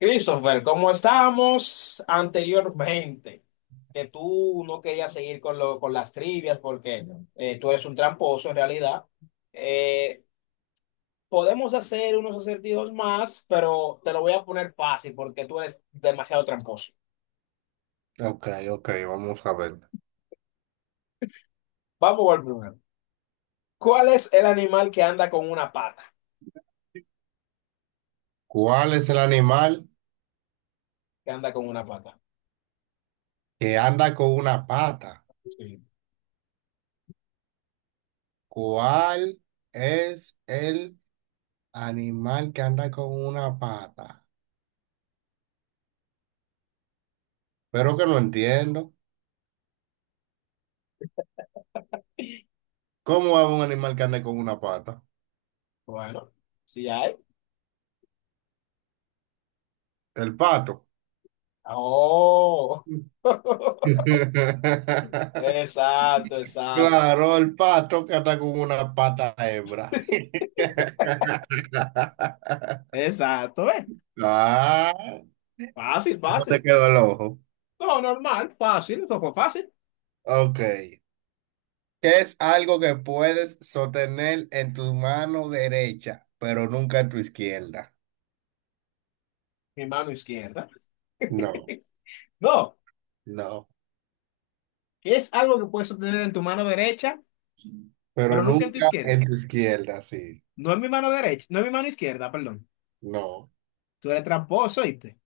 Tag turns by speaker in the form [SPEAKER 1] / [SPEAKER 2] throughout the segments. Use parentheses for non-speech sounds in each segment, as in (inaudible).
[SPEAKER 1] Christopher, como estábamos anteriormente, que tú no querías seguir con, lo, con las trivias porque tú eres un tramposo en realidad. eh, Podemos hacer unos acertijos más, pero te lo voy a poner fácil porque tú eres demasiado tramposo.
[SPEAKER 2] Ok, ok, vamos a ver.
[SPEAKER 1] Vamos al primero. ¿Cuál es el animal que anda con una pata?
[SPEAKER 2] ¿Cuál es el animal
[SPEAKER 1] Que anda con una pata.
[SPEAKER 2] que anda con una pata?
[SPEAKER 1] Sí.
[SPEAKER 2] ¿Cuál es el animal que anda con una pata? Pero que no entiendo. ¿Cómo es un animal que anda con una pata?
[SPEAKER 1] Bueno, sí hay.
[SPEAKER 2] El pato.
[SPEAKER 1] Oh. (laughs)
[SPEAKER 2] (laughs)
[SPEAKER 1] Exacto, exacto.
[SPEAKER 2] Claro, el pato que anda con una pata hembra. (laughs)
[SPEAKER 1] Exacto, ¿eh?
[SPEAKER 2] Ah,
[SPEAKER 1] Fácil,
[SPEAKER 2] ¿cómo te
[SPEAKER 1] fácil.
[SPEAKER 2] quedó el ojo?
[SPEAKER 1] No, normal, fácil, eso fue fácil.
[SPEAKER 2] Ok. ¿Qué es algo que puedes sostener en tu mano derecha, pero nunca en tu izquierda?
[SPEAKER 1] Mi mano izquierda.
[SPEAKER 2] No,
[SPEAKER 1] No,
[SPEAKER 2] no,
[SPEAKER 1] es algo que puedes obtener en tu mano derecha,
[SPEAKER 2] pero
[SPEAKER 1] pero nunca en tu
[SPEAKER 2] nunca
[SPEAKER 1] izquierda.
[SPEAKER 2] en tu izquierda, sí.
[SPEAKER 1] No es mi mano derecha, no es mi mano izquierda, perdón.
[SPEAKER 2] No,
[SPEAKER 1] Tú eres tramposo, ¿viste?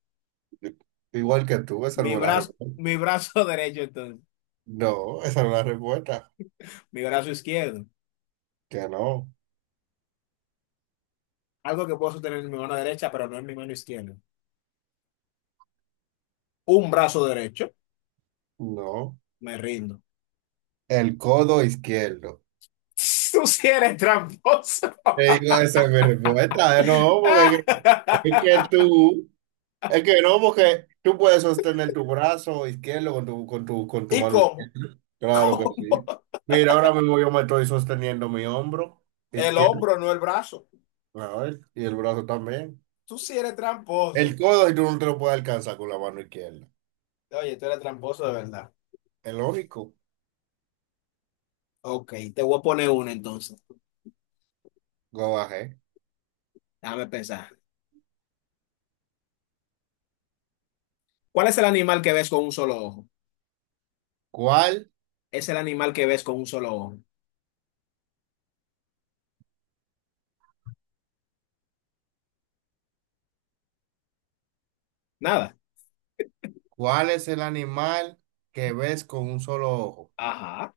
[SPEAKER 2] I- igual que tú, esa
[SPEAKER 1] Mi
[SPEAKER 2] no es la
[SPEAKER 1] brazo,
[SPEAKER 2] respuesta.
[SPEAKER 1] mi brazo (laughs) derecho, entonces.
[SPEAKER 2] No, esa no es la respuesta.
[SPEAKER 1] Mi brazo izquierdo.
[SPEAKER 2] Que no,
[SPEAKER 1] Algo que puedo sostener en mi mano derecha, pero no en mi mano izquierda. Un brazo derecho.
[SPEAKER 2] no.
[SPEAKER 1] Me rindo.
[SPEAKER 2] El codo izquierdo.
[SPEAKER 1] (laughs) Tú sí eres tramposo.
[SPEAKER 2] Te digo, esa es mi respuesta. No, porque es que
[SPEAKER 1] (laughs)
[SPEAKER 2] tú. Es que no, porque tú puedes sostener tu brazo izquierdo con tu
[SPEAKER 1] ¿Y
[SPEAKER 2] mano
[SPEAKER 1] cómo?
[SPEAKER 2] izquierda. Claro que
[SPEAKER 1] ¿Cómo?
[SPEAKER 2] sí. Mira, ahora mismo yo me estoy sosteniendo mi hombro
[SPEAKER 1] El
[SPEAKER 2] izquierdo.
[SPEAKER 1] hombro, no el brazo.
[SPEAKER 2] A ver, y el brazo también.
[SPEAKER 1] Tú sí eres tramposo.
[SPEAKER 2] El codo, y tú no te lo puedes alcanzar con la mano izquierda.
[SPEAKER 1] Oye, tú eres tramposo de verdad.
[SPEAKER 2] Es lógico.
[SPEAKER 1] Ok, te voy a poner una entonces.
[SPEAKER 2] Go bajé.
[SPEAKER 1] Déjame pensar. ¿Cuál es el animal que ves con un solo ojo?
[SPEAKER 2] ¿Cuál,
[SPEAKER 1] Es el animal que ves con un solo ojo. Nada.
[SPEAKER 2] cuál es el animal que ves con un solo ojo?
[SPEAKER 1] Ajá.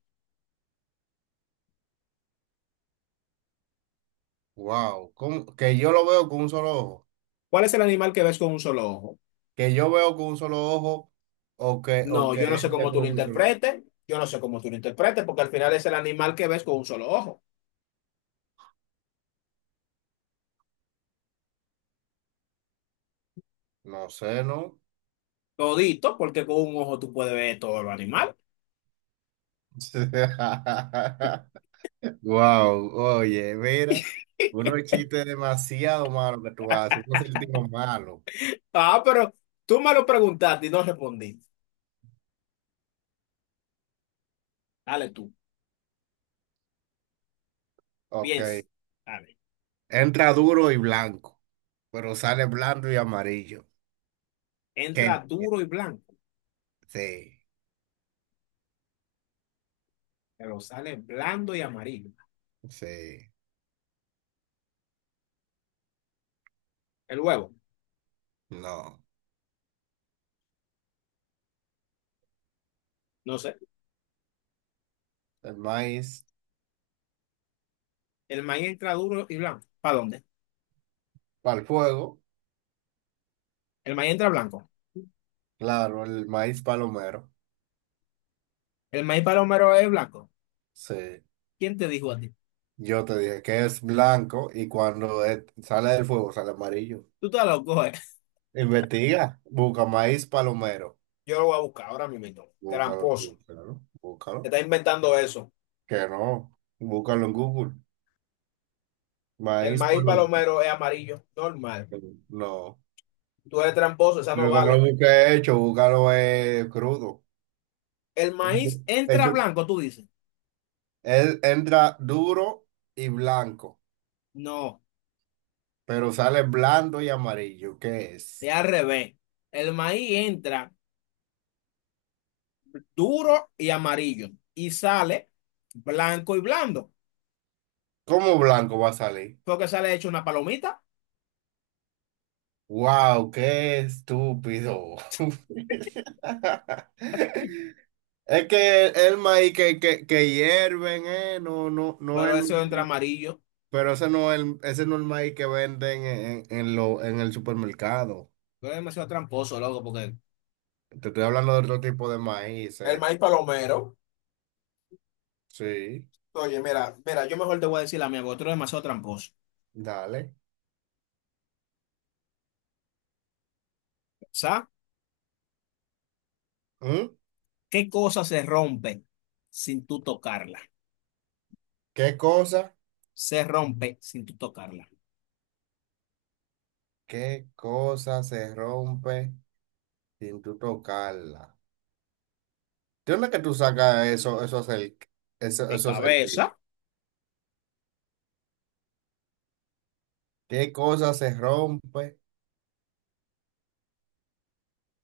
[SPEAKER 2] Wow. ¿Cómo? Que yo lo veo con un solo ojo.
[SPEAKER 1] ¿Cuál es el animal que ves con un solo ojo?
[SPEAKER 2] Que yo veo con un solo ojo o
[SPEAKER 1] No,
[SPEAKER 2] que
[SPEAKER 1] yo no
[SPEAKER 2] él
[SPEAKER 1] sé
[SPEAKER 2] ve
[SPEAKER 1] cómo tú lo
[SPEAKER 2] con un solo ojo.
[SPEAKER 1] interpretes. Yo no sé cómo tú lo interpretes, porque al final es el animal que ves con un solo ojo.
[SPEAKER 2] No sé, ¿no?
[SPEAKER 1] Todito, porque con un ojo tú puedes ver todo los animal.
[SPEAKER 2] (laughs) Wow, oye, mira,
[SPEAKER 1] (laughs)
[SPEAKER 2] unos chistes demasiado malos que tú haces, unos sentidos malos.
[SPEAKER 1] Ah, pero tú me lo preguntaste y no respondí. Dale tú,
[SPEAKER 2] Ok,
[SPEAKER 1] piensa. Dale.
[SPEAKER 2] entra duro y blanco, pero sale blando y amarillo.
[SPEAKER 1] Entra
[SPEAKER 2] ¿Qué?
[SPEAKER 1] duro y blanco,
[SPEAKER 2] Sí,
[SPEAKER 1] pero sale blando y amarillo.
[SPEAKER 2] sí,
[SPEAKER 1] El huevo,
[SPEAKER 2] no.
[SPEAKER 1] no sé.
[SPEAKER 2] El maíz
[SPEAKER 1] El maíz entra duro y blanco. ¿Para dónde?
[SPEAKER 2] para el fuego,
[SPEAKER 1] El maíz entra blanco.
[SPEAKER 2] claro, el maíz palomero.
[SPEAKER 1] El maíz palomero es blanco.
[SPEAKER 2] Sí,
[SPEAKER 1] ¿Quién te dijo a ti?
[SPEAKER 2] yo te dije que es blanco y cuando sale del fuego sale amarillo.
[SPEAKER 1] Tú estás loco, ¿eh?
[SPEAKER 2] Investiga, busca maíz palomero.
[SPEAKER 1] Yo lo voy a buscar ahora mismo.
[SPEAKER 2] Búscalo, tú,
[SPEAKER 1] Tramposo.
[SPEAKER 2] claro,
[SPEAKER 1] Te
[SPEAKER 2] búscalo.
[SPEAKER 1] está inventando eso.
[SPEAKER 2] Que no, búscalo en Google.
[SPEAKER 1] El
[SPEAKER 2] Maíz
[SPEAKER 1] maíz
[SPEAKER 2] palomero.
[SPEAKER 1] palomero es amarillo, normal.
[SPEAKER 2] No.
[SPEAKER 1] Tú eres tramposo, esa no
[SPEAKER 2] Lo que no lo
[SPEAKER 1] vale.
[SPEAKER 2] busqué hecho, búscalo es crudo.
[SPEAKER 1] El
[SPEAKER 2] Hecho,
[SPEAKER 1] maíz entra
[SPEAKER 2] hecho-
[SPEAKER 1] blanco, tú dices.
[SPEAKER 2] Él entra duro y blanco,
[SPEAKER 1] No,
[SPEAKER 2] pero sale blando y amarillo. ¿Qué es?
[SPEAKER 1] es al revés. El maíz entra duro y amarillo y sale blanco y blando.
[SPEAKER 2] ¿Cómo blanco va a salir?
[SPEAKER 1] Porque sale hecho una palomita,
[SPEAKER 2] ¡Wow! ¡Qué estúpido! (laughs) Es que el, maíz que hierven, no, no, no es
[SPEAKER 1] pero
[SPEAKER 2] el
[SPEAKER 1] eso entra
[SPEAKER 2] maíz.
[SPEAKER 1] amarillo.
[SPEAKER 2] Pero ese no es el, ese no es el maíz que venden en, en el supermercado.
[SPEAKER 1] Tú eres demasiado tramposo, loco, porque
[SPEAKER 2] Te estoy hablando de otro tipo de maíz,
[SPEAKER 1] el
[SPEAKER 2] eh.
[SPEAKER 1] maíz palomero.
[SPEAKER 2] Sí,
[SPEAKER 1] Oye, mira, mira, yo mejor te voy a decir la mía, porque tú eres demasiado tramposo.
[SPEAKER 2] dale.
[SPEAKER 1] ¿Sabes?
[SPEAKER 2] ¿Mm?
[SPEAKER 1] ¿Qué cosa se rompe sin tú tocarla?
[SPEAKER 2] ¿Qué cosa?
[SPEAKER 1] Se rompe sin tú tocarla.
[SPEAKER 2] ¿Qué cosa se rompe sin tú tocarla? ¿De dónde que tú sacas eso, eso es el, eso,
[SPEAKER 1] Mi
[SPEAKER 2] eso es el tipo?
[SPEAKER 1] cabeza.
[SPEAKER 2] ¿Qué cosa se rompe?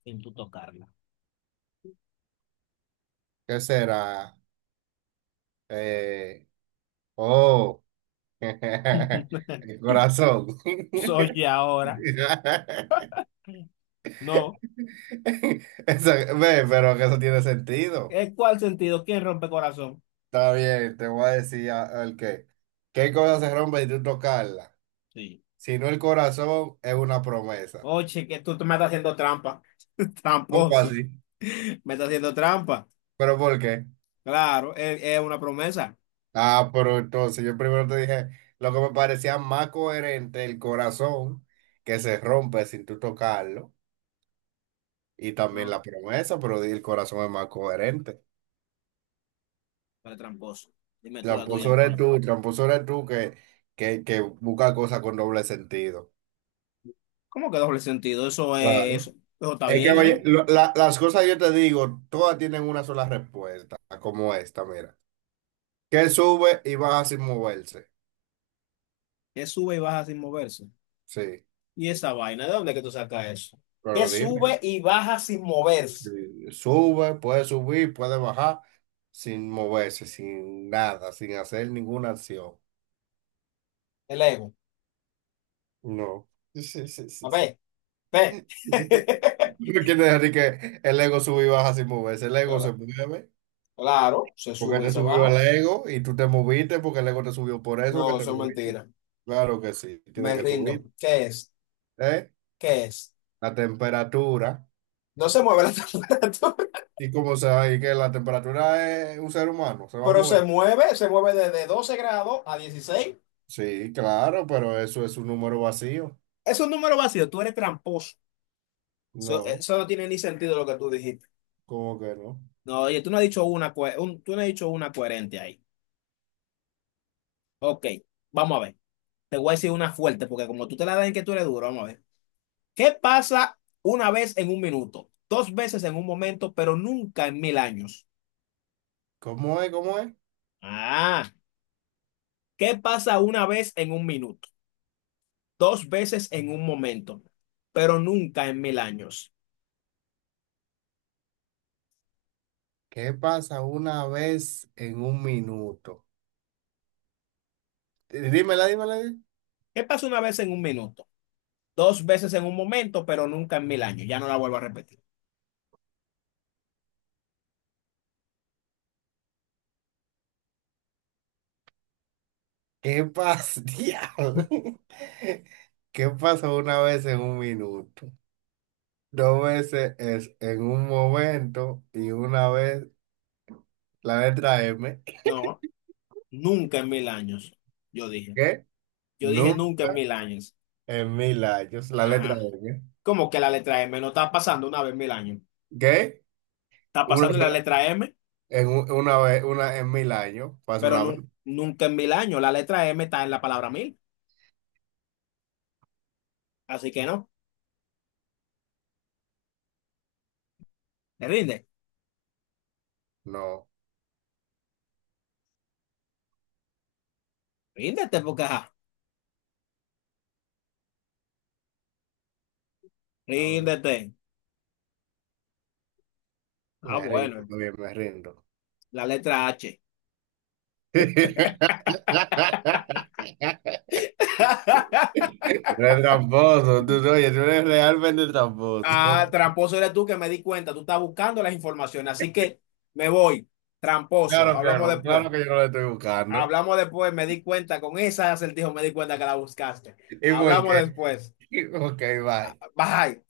[SPEAKER 1] Sin tú tocarla.
[SPEAKER 2] ¿Qué será? Eh, oh, (laughs) el
[SPEAKER 1] (laughs)
[SPEAKER 2] corazón.
[SPEAKER 1] Soy ahora.
[SPEAKER 2] (laughs)
[SPEAKER 1] No.
[SPEAKER 2] (laughs) Eso- ve, pero que eso tiene sentido.
[SPEAKER 1] ¿En cuál sentido? ¿Quién rompe corazón?
[SPEAKER 2] Está bien, te voy a decir el qué. ¿Qué cosa se rompe y tú tocarla?
[SPEAKER 1] Sí.
[SPEAKER 2] Si no el corazón, es una promesa.
[SPEAKER 1] Oye, que tú me estás haciendo trampa. (laughs)
[SPEAKER 2] ¿Cómo
[SPEAKER 1] Tramposo.
[SPEAKER 2] así?
[SPEAKER 1] Me estás haciendo trampa.
[SPEAKER 2] ¿Pero por qué?
[SPEAKER 1] Claro, es una promesa.
[SPEAKER 2] Ah, pero entonces yo primero te dije lo que me parecía más coherente, el corazón que se rompe sin tú tocarlo y también
[SPEAKER 1] No,
[SPEAKER 2] la promesa, pero el corazón es más coherente.
[SPEAKER 1] para tramposo. Dime tú la tuya mejor.
[SPEAKER 2] Tramposo eres tú que busca cosas con doble sentido.
[SPEAKER 1] ¿Cómo que doble sentido? Eso es
[SPEAKER 2] Claro.
[SPEAKER 1] eso. Eso está
[SPEAKER 2] Es que,
[SPEAKER 1] bien,
[SPEAKER 2] oye,
[SPEAKER 1] ¿eh?
[SPEAKER 2] las cosas yo te digo, todas tienen una sola respuesta, como esta, mira. Que sube y baja sin moverse.
[SPEAKER 1] Es sube y baja sin moverse.
[SPEAKER 2] Sí,
[SPEAKER 1] ¿Y esa vaina? ¿De dónde es que tú sacas eso? Que
[SPEAKER 2] pero dime,
[SPEAKER 1] sube y baja sin moverse
[SPEAKER 2] si sube, puede subir, puede bajar sin moverse, sin nada, sin hacer ninguna acción.
[SPEAKER 1] el ego.
[SPEAKER 2] No. Sí, sí, sí.
[SPEAKER 1] A
[SPEAKER 2] Sí.
[SPEAKER 1] ver, ve. (laughs)
[SPEAKER 2] (laughs) No quiere decir que el ego sube y baja sin moverse. El ego se
[SPEAKER 1] Cla-
[SPEAKER 2] mueve
[SPEAKER 1] Claro, se
[SPEAKER 2] porque
[SPEAKER 1] sube y
[SPEAKER 2] te
[SPEAKER 1] se
[SPEAKER 2] subió el
[SPEAKER 1] baja.
[SPEAKER 2] ego y tú te moviste porque el ego te subió por eso que
[SPEAKER 1] No,
[SPEAKER 2] te
[SPEAKER 1] eso es
[SPEAKER 2] moviste.
[SPEAKER 1] mentira.
[SPEAKER 2] Claro que sí, tiene
[SPEAKER 1] Me
[SPEAKER 2] que
[SPEAKER 1] rindo.
[SPEAKER 2] subir.
[SPEAKER 1] ¿Qué es?
[SPEAKER 2] ¿Eh?
[SPEAKER 1] ¿Qué es?
[SPEAKER 2] La temperatura.
[SPEAKER 1] No se mueve la (laughs) temperatura,
[SPEAKER 2] ¿Y cómo se va? ¿Y que la temperatura es un ser humano? ¿Se va a
[SPEAKER 1] pero
[SPEAKER 2] mover?
[SPEAKER 1] se mueve desde 12 grados a 16.
[SPEAKER 2] Sí, claro, pero eso es un número vacío.
[SPEAKER 1] Es un número vacío, tú eres tramposo. Eso,
[SPEAKER 2] No,
[SPEAKER 1] eso no tiene ni sentido lo que tú dijiste.
[SPEAKER 2] ¿cómo que no?
[SPEAKER 1] No, oye, tú no has dicho tú no has dicho una coherente ahí. Ok, vamos a ver. Te voy a decir una fuerte, porque como tú te la das en que tú eres duro, vamos a ver. ¿Qué pasa una vez en un minuto? Dos veces en un momento, pero nunca en 1.000 años.
[SPEAKER 2] ¿Cómo es? ¿Cómo es?
[SPEAKER 1] Ah, ¿qué pasa una vez en un minuto? Dos veces en un momento, pero nunca en mil años.
[SPEAKER 2] ¿Qué pasa una vez en un minuto? Dímela, dímela.
[SPEAKER 1] ¿Qué pasa una vez en un minuto? Dos veces en un momento, pero nunca en mil años. Ya no la vuelvo a repetir.
[SPEAKER 2] ¿Qué pasa? (laughs) Diablo. ¿Qué pasa una vez en un minuto? Dos veces es en un momento y una vez la letra M.
[SPEAKER 1] No, nunca en mil años, yo dije.
[SPEAKER 2] ¿Qué?
[SPEAKER 1] Yo dije
[SPEAKER 2] No.
[SPEAKER 1] nunca en 1.000 años.
[SPEAKER 2] En 1.000 años, la letra
[SPEAKER 1] Ajá.
[SPEAKER 2] M.
[SPEAKER 1] ¿Cómo que la letra M no está pasando una vez en 1.000 años?
[SPEAKER 2] ¿Qué?
[SPEAKER 1] Está
[SPEAKER 2] Una,
[SPEAKER 1] pasando la
[SPEAKER 2] sola-
[SPEAKER 1] letra M.
[SPEAKER 2] una vez, una en 1.000 años, pasa una vez.
[SPEAKER 1] Nunca en mil años. La letra M está en la palabra mil, así que no, te rinde,
[SPEAKER 2] No,
[SPEAKER 1] ríndete, porque ajá,
[SPEAKER 2] no,
[SPEAKER 1] ríndete. Ah,
[SPEAKER 2] me rindo,
[SPEAKER 1] bueno,
[SPEAKER 2] está bien, me rindo.
[SPEAKER 1] la letra H.
[SPEAKER 2] (laughs)
[SPEAKER 1] (laughs)
[SPEAKER 2] Pero es tramposo, tú, oye, tú eres realmente tramposo.
[SPEAKER 1] Ah, tramposo eres tú que me di cuenta, tú estás buscando las informaciones, así que me voy,
[SPEAKER 2] Claro
[SPEAKER 1] tramposo,
[SPEAKER 2] que
[SPEAKER 1] hablamos
[SPEAKER 2] no,
[SPEAKER 1] después.
[SPEAKER 2] claro que yo no lo estoy buscando.
[SPEAKER 1] Hablamos después, me di cuenta, con esa acertijo me di cuenta que la buscaste.
[SPEAKER 2] ¿Y por
[SPEAKER 1] Hablamos
[SPEAKER 2] qué?
[SPEAKER 1] después.
[SPEAKER 2] (laughs) Ok,
[SPEAKER 1] Ah,
[SPEAKER 2] bye.
[SPEAKER 1] Bye.